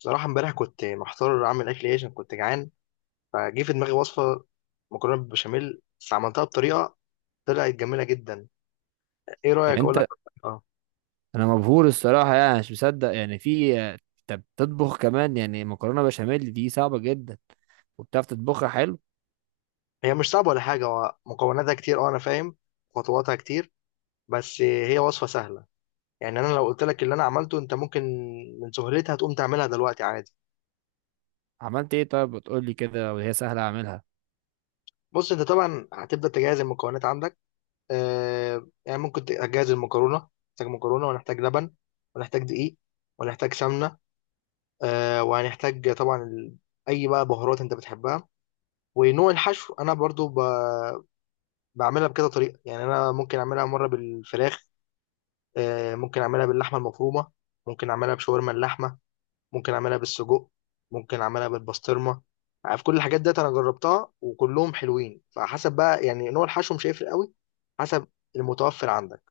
بصراحة امبارح كنت محتار أعمل أكل إيه عشان كنت جعان، فجه في دماغي وصفة مكرونة بالبشاميل. بس عملتها بطريقة طلعت جميلة جدا. إيه رأيك يعني أقول لك؟ انت أه. انا مبهور الصراحه، يعني مش مصدق، يعني في انت بتطبخ كمان؟ يعني مكرونه بشاميل دي صعبه جدا، وبتعرف تطبخها حلو. هي مش صعبة ولا حاجة، هو مكوناتها كتير. أه، أنا فاهم خطواتها كتير بس هي وصفة سهلة. يعني أنا لو قلت لك اللي أنا عملته أنت ممكن من سهولتها تقوم تعملها دلوقتي عادي. عملت ايه طيب؟ بتقول لي كده وهي سهله اعملها. بص، أنت طبعا هتبدأ تجهز المكونات عندك. يعني ممكن تجهز المكرونة. نحتاج مكرونة، ونحتاج لبن، ونحتاج دقيق، ونحتاج سمنة. وهنحتاج طبعا اي بقى بهارات انت بتحبها. ونوع الحشو انا برضو بعملها بكذا طريقه. يعني انا ممكن اعملها مره بالفراخ، ممكن اعملها باللحمه المفرومه، ممكن اعملها بشاورما اللحمه، ممكن اعملها بالسجق، ممكن اعملها بالبسطرمه. عارف كل الحاجات ديت انا جربتها وكلهم حلوين، فحسب بقى يعني نوع الحشو مش هيفرق قوي، حسب المتوفر عندك.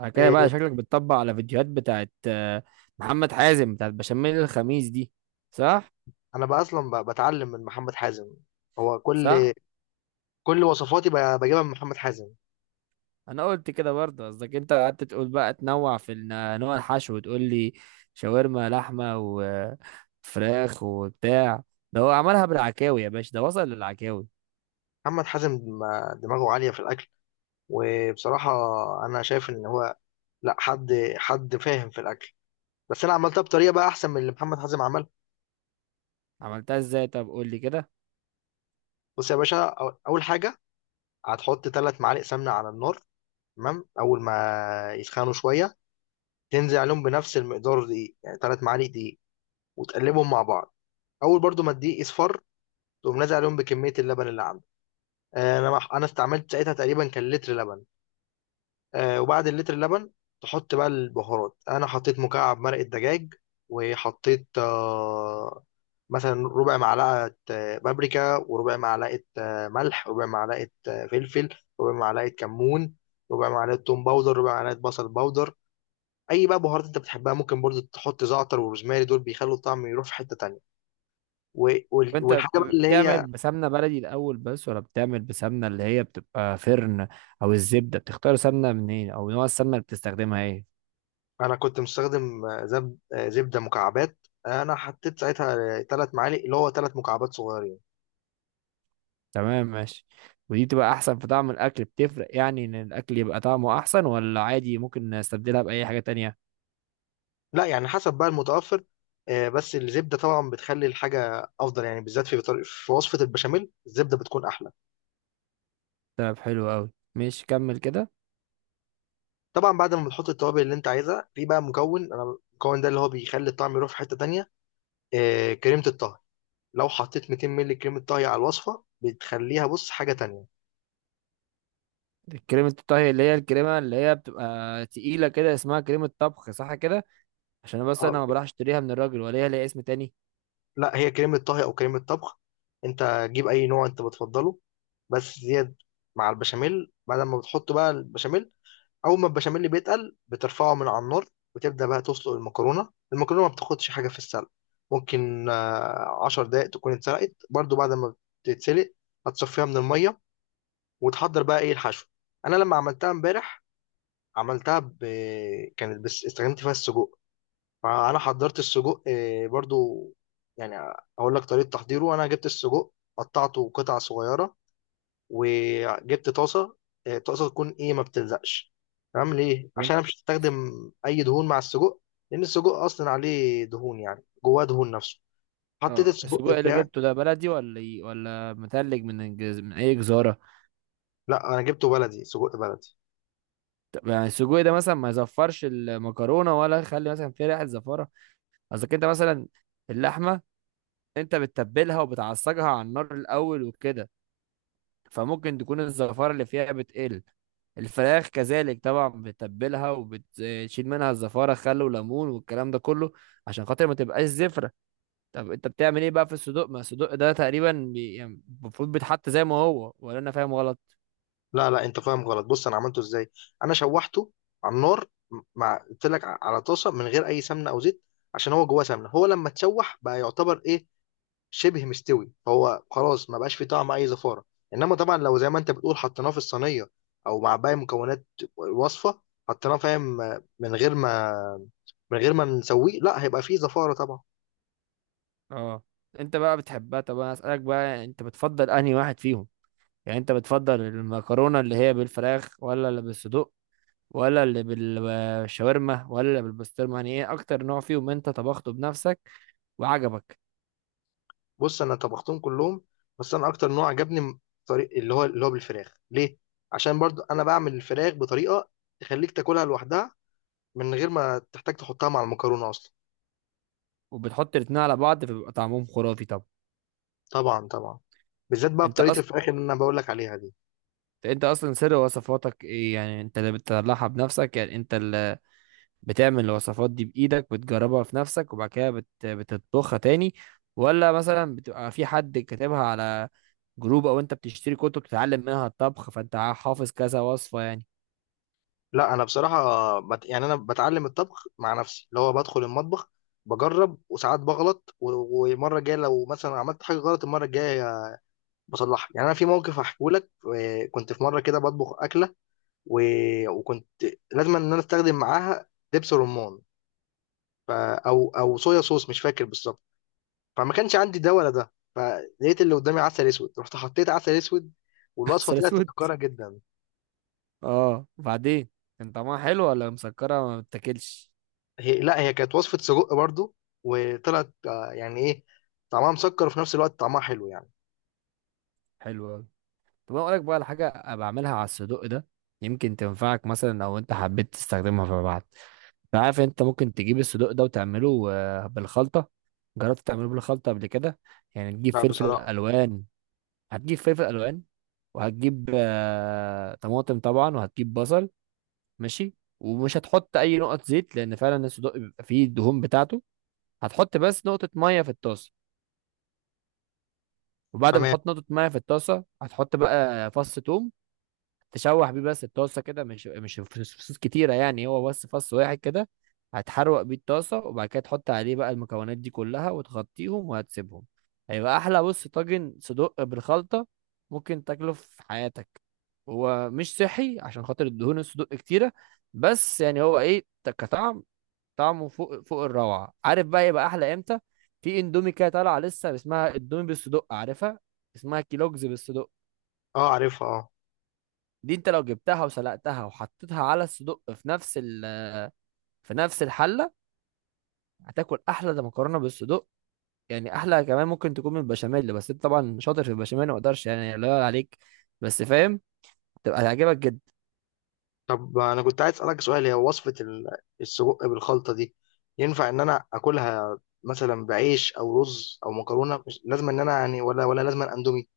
بعد كده آه، بقى شكلك بتطبق على فيديوهات بتاعت محمد حازم بتاعت بشاميل الخميس دي، صح؟ انا بقى اصلا بتعلم من محمد حازم. هو صح. كل وصفاتي بجيبها من محمد حازم. انا قلت كده برضه، قصدك انت قعدت تقول بقى تنوع في نوع الحشو وتقول لي شاورما لحمه وفراخ وبتاع، ده هو عملها بالعكاوي يا باشا، ده وصل للعكاوي. محمد حازم دماغه عالية في الأكل. وبصراحة أنا شايف إن هو لا حد فاهم في الأكل. بس أنا عملتها بطريقة بقى أحسن من اللي محمد حازم عملها. عملتها ازاي؟ طب قول لي كده. بص يا باشا، أول حاجة هتحط 3 معالق سمنة على النار. تمام، أول ما يسخنوا شوية تنزل عليهم بنفس المقدار دقيق، يعني 3 معالق دقيق، وتقلبهم مع بعض. أول برضو ما الدقيق يصفر تقوم نازل عليهم بكمية اللبن اللي عندك. أنا استعملت ساعتها تقريبا كان لتر لبن. وبعد اللتر اللبن تحط بقى البهارات. انا حطيت مكعب مرقة دجاج، وحطيت مثلا ربع معلقة بابريكا، وربع معلقة ملح، ربع معلقة فلفل، ربع معلقة كمون، ربع معلقة توم باودر، ربع معلقة بصل باودر. اي بقى بهارات انت بتحبها، ممكن برضو تحط زعتر وروزماري، دول بيخلوا الطعم يروح في حتة تانية. طب انت والحاجة بقى اللي بتعمل هي، بسمنه بلدي الاول بس، ولا بتعمل بسمنه اللي هي بتبقى فرن، او الزبده؟ بتختار سمنه منين؟ او نوع السمنه اللي بتستخدمها ايه؟ انا كنت مستخدم زبدة مكعبات. انا حطيت ساعتها 3 معالق، اللي هو 3 مكعبات صغيرة. تمام، ماشي. ودي بتبقى احسن في طعم الاكل؟ بتفرق يعني ان الاكل يبقى طعمه احسن، ولا عادي ممكن نستبدلها باي حاجه تانية؟ لا يعني حسب بقى المتوفر. بس الزبدة طبعا بتخلي الحاجة أفضل، يعني بالذات في في وصفة البشاميل الزبدة بتكون أحلى. طب حلو قوي، ماشي، كمل كده. طبعا بعد ما بتحط التوابل اللي أنت عايزها، في بقى مكون أنا، المكون ده اللي هو بيخلي الطعم يروح في حتة تانية. كريمة الطهي. لو حطيت 200 مللي كريمة طهي على الوصفة بتخليها بص حاجة تانية. كريمة الطهي اللي هي الكريمة اللي هي بتبقى تقيلة كده، اسمها كريمة طبخ، صح كده؟ عشان بس انا آه، ما بروحش اشتريها من الراجل، ولا هي ليها اسم تاني؟ لا، هي كريمة طهي أو كريمة طبخ. أنت جيب أي نوع أنت بتفضله، بس زياد مع البشاميل. بعد ما بتحط بقى البشاميل، اول ما البشاميل بيتقل بترفعه من على النار، وتبدا بقى تسلق المكرونه. المكرونه ما بتاخدش حاجه في السلق، ممكن 10 دقائق تكون اتسلقت. برضو بعد ما بتتسلق هتصفيها من الميه، وتحضر بقى ايه الحشو. انا لما عملتها امبارح عملتها كانت بس استخدمت فيها السجق. فانا حضرت السجق برضو، يعني اقول لك طريقه تحضيره. انا جبت السجق، قطعته قطع صغيره، وجبت طاسه. طاسه تكون ايه ما بتلزقش. تمام، ليه؟ عشان انا مش هستخدم اي دهون مع السجق، لان السجق اصلا عليه دهون، يعني جواه دهون نفسه. حطيت اه، السجق السجق اللي بتاعي. جبته ده بلدي ولا متلج، من اي جزاره؟ لا انا جبته بلدي، سجق بلدي. طب يعني السجق ده مثلا ما يزفرش المكرونه، ولا يخلي مثلا فيه ريحه زفاره؟ قصدك انت مثلا اللحمه، انت بتتبلها وبتعصجها على النار الاول وكده، فممكن تكون الزفاره اللي فيها بتقل. الفراخ كذلك طبعا بتتبلها وبتشيل منها الزفاره، خل وليمون والكلام ده كله، عشان خاطر ما تبقاش زفره. طب انت بتعمل ايه بقى في الصدوق؟ ما الصدوق ده تقريبا يعني المفروض بيتحط زي ما هو، ولا انا فاهم غلط؟ لا لا، انت فاهم غلط. بص انا عملته ازاي. انا شوحته على النار مع، قلت لك، على طاسه من غير اي سمنه او زيت، عشان هو جواه سمنه. هو لما تشوح بقى يعتبر ايه، شبه مستوي، هو خلاص ما بقاش فيه طعم اي زفاره. انما طبعا لو زي ما انت بتقول حطيناه في الصينيه او مع باقي مكونات الوصفه، حطيناه فاهم من غير ما نسويه، لا، هيبقى فيه زفاره طبعا. اه. انت بقى بتحبها، طب انا اسالك بقى، انت بتفضل انهي واحد فيهم؟ يعني انت بتفضل المكرونه اللي هي بالفراخ، ولا اللي بالصدوق، ولا اللي بالشاورما، ولا اللي بالبسطرمه؟ يعني ايه اكتر نوع فيهم انت طبخته بنفسك وعجبك؟ بص انا طبختهم كلهم، بس انا اكتر نوع عجبني طريق اللي هو اللي هو بالفراخ. ليه؟ عشان برضو انا بعمل الفراخ بطريقه تخليك تاكلها لوحدها من غير ما تحتاج تحطها مع المكرونه اصلا. وبتحط الاتنين على بعض فبيبقى طعمهم خرافي؟ طب طبعا طبعا، بالذات بقى انت بطريقه اصلا، الفراخ اللي انا بقول لك عليها دي. انت اصلا سر وصفاتك ايه؟ يعني انت اللي بتطلعها بنفسك، يعني انت بتعمل الوصفات دي بإيدك بتجربها في نفسك وبعد كده بتطبخها تاني، ولا مثلا بتبقى في حد كاتبها على جروب، او انت بتشتري كتب تتعلم منها الطبخ فانت حافظ كذا وصفة يعني؟ لا انا بصراحه يعني انا بتعلم الطبخ مع نفسي، اللي هو بدخل المطبخ بجرب، وساعات بغلط، ومره الجايه لو مثلا عملت حاجه غلط المره الجايه بصلحها. يعني انا في موقف هحكيه لك. كنت في مره كده بطبخ اكله و... وكنت لازم ان انا استخدم معاها دبس رمان، او صويا صوص مش فاكر بالظبط. فما كانش عندي ده ولا ده، فلقيت اللي قدامي عسل اسود، رحت حطيت عسل اسود. والوصفه عسل طلعت اسود. مسكره جدا. اه، وبعدين؟ كان طعمها حلو ولا مسكرة ما بتاكلش؟ هي، لا هي كانت وصفة سجق برضو، وطلعت يعني ايه، طعمها مسكر وفي نفس الوقت طعمها حلو يعني. حلو اوي. طب انا اقولك بقى على حاجة بعملها على الصدق ده، يمكن تنفعك مثلا لو انت حبيت تستخدمها فيما بعد. أنا عارف انت ممكن تجيب الصدوق ده وتعمله بالخلطة. جربت تعمله بالخلطة قبل كده؟ يعني تجيب لا فلفل بصراحة. الوان. هتجيب فلفل الوان وهتجيب طماطم طبعا وهتجيب بصل. ماشي. ومش هتحط اي نقط زيت، لان فعلا الصدوق بيبقى فيه الدهون بتاعته. هتحط بس نقطة مية في الطاسة، وبعد ما تمام. تحط نقطة مية في الطاسة هتحط بقى فص توم، تشوح بيه بس الطاسه كده، مش فصوص كتيره يعني، هو بس فص واحد كده. هتحروق بيه الطاسه وبعد كده تحط عليه بقى المكونات دي كلها وتغطيهم وهتسيبهم. هيبقى احلى، بص طاجن صدق بالخلطه ممكن تاكله في حياتك. هو مش صحي عشان خاطر الدهون الصدوق كتيره، بس يعني هو ايه كطعم، طعمه فوق فوق الروعه. عارف بقى يبقى احلى امتى؟ في اندومي كده طالعه لسه اسمها اندومي بالصدق، عارفها؟ اسمها كيلوجز بالصدق. اه، عارفها، اه. دي انت لو جبتها وسلقتها وحطيتها على الصدق في في نفس الحله، هتاكل احلى ده مكرونه بالصدق. يعني احلى كمان ممكن تكون من البشاميل، بس انت طبعا شاطر في البشاميل ما اقدرش يعني، لا يعلى عليك. بس فاهم، تبقى هتعجبك جدا. طب انا كنت عايز اسألك سؤال. هي وصفة السجق بالخلطة دي ينفع ان انا اكلها مثلا بعيش او رز او مكرونة؟ مش لازم ان انا يعني، ولا لازم اندومي.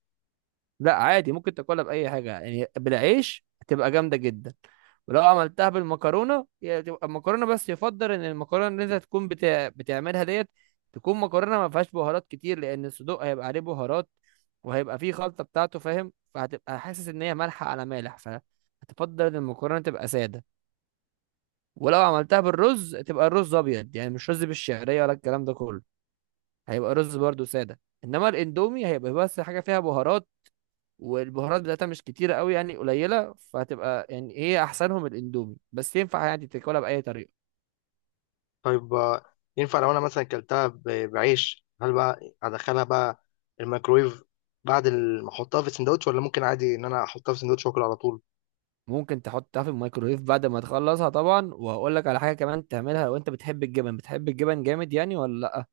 لا، عادي ممكن تاكلها باي حاجه يعني. بالعيش هتبقى جامده جدا، ولو عملتها بالمكرونه هي تبقى المكرونه بس، يفضل ان المكرونه اللي انت تكون بتعملها ديت تكون مكرونه ما فيهاش بهارات كتير، لان الصدوق هيبقى عليه بهارات وهيبقى فيه خلطه بتاعته فاهم، فهتبقى حاسس ان هي مالحه على مالح، فهتفضل ان المكرونه تبقى ساده. ولو عملتها بالرز تبقى الرز ابيض، يعني مش رز بالشعريه ولا الكلام ده كله، هيبقى رز برضو ساده. انما الاندومي هيبقى بس حاجه فيها بهارات، والبهارات بتاعتها مش كتيرة قوي يعني قليلة، فهتبقى يعني هي أحسنهم الأندومي، بس ينفع يعني تاكلها بأي طريقة. طيب، ينفع لو انا مثلا اكلتها بعيش؟ هل بقى ادخلها بقى الميكرويف بعد ما احطها في السندوتش، ولا ممكن عادي ان انا احطها في السندوتش واكل على طول؟ ممكن تحطها في الميكرويف بعد ما تخلصها طبعا، وهقول لك على حاجة كمان تعملها. لو أنت بتحب الجبن، بتحب الجبن جامد يعني ولا لأ؟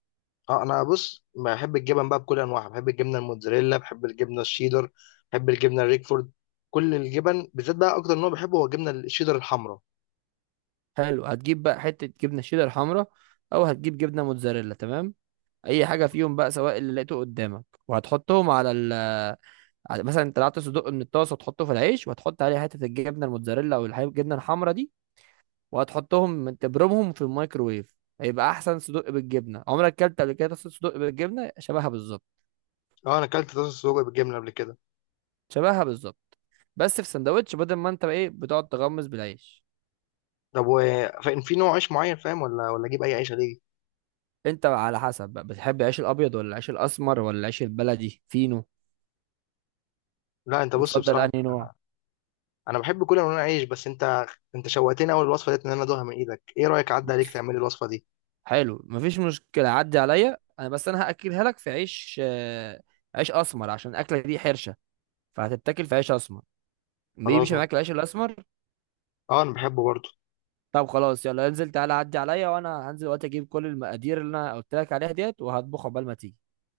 اه، انا، بص، بحب الجبن بقى بكل انواعها. بحب الجبنه الموتزاريلا، بحب الجبنه الشيدر، بحب الجبنه الريكفورد، كل الجبن. بالذات بقى اكتر نوع بحبه هو الجبنه الشيدر الحمراء. حلو، هتجيب بقى حتة جبنة شيدر حمرا، أو هتجيب جبنة موتزاريلا، تمام. أي حاجة فيهم بقى، سواء اللي لقيته قدامك، وهتحطهم مثلا انت طلعت صدق من الطاسة وتحطه في العيش، وهتحط عليه حتة الجبنة الموتزاريلا أو الجبنة الحمرا دي، وهتحطهم تبرمهم في الميكروويف. هيبقى احسن صدق بالجبنه عمرك اكلت قبل كده. طاسه صدق بالجبنه شبهها بالظبط. اه، انا اكلت طاسه سجق بالجبنه قبل كده. شبهها بالظبط، بس في سندوتش، بدل ما انت بقى ايه بتقعد تغمس بالعيش. طب، في نوع عيش معين فاهم؟ ولا اجيب اي عيش ليه؟ انت بقى على حسب، بقى بتحب العيش الابيض ولا العيش الاسمر ولا العيش البلدي فينو؟ لا، انت، بص، بتفضل بصراحه انهي نوع؟ انا بحب كل انواع العيش. بس انت، انت شوقتني اول الوصفه ديت ان انا ادوها من ايدك. ايه رايك اعدي عليك بص، تعملي الوصفه دي؟ حلو مفيش مشكله، عدي عليا انا، بس انا هاكلها لك في عيش عيش اسمر، عشان الاكله دي حرشه، فهتتاكل في عيش اسمر، خلاص، بيمشي ما معاك العيش الاسمر. اه انا بحبه برضه. طب خلاص، يلا انزل تعالى عدي عليا، وانا هنزل دلوقتي اجيب كل المقادير اللي انا قلت لك عليها ديت وهطبخ عقبال ما تيجي.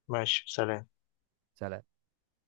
ماشي، سلام. سلام.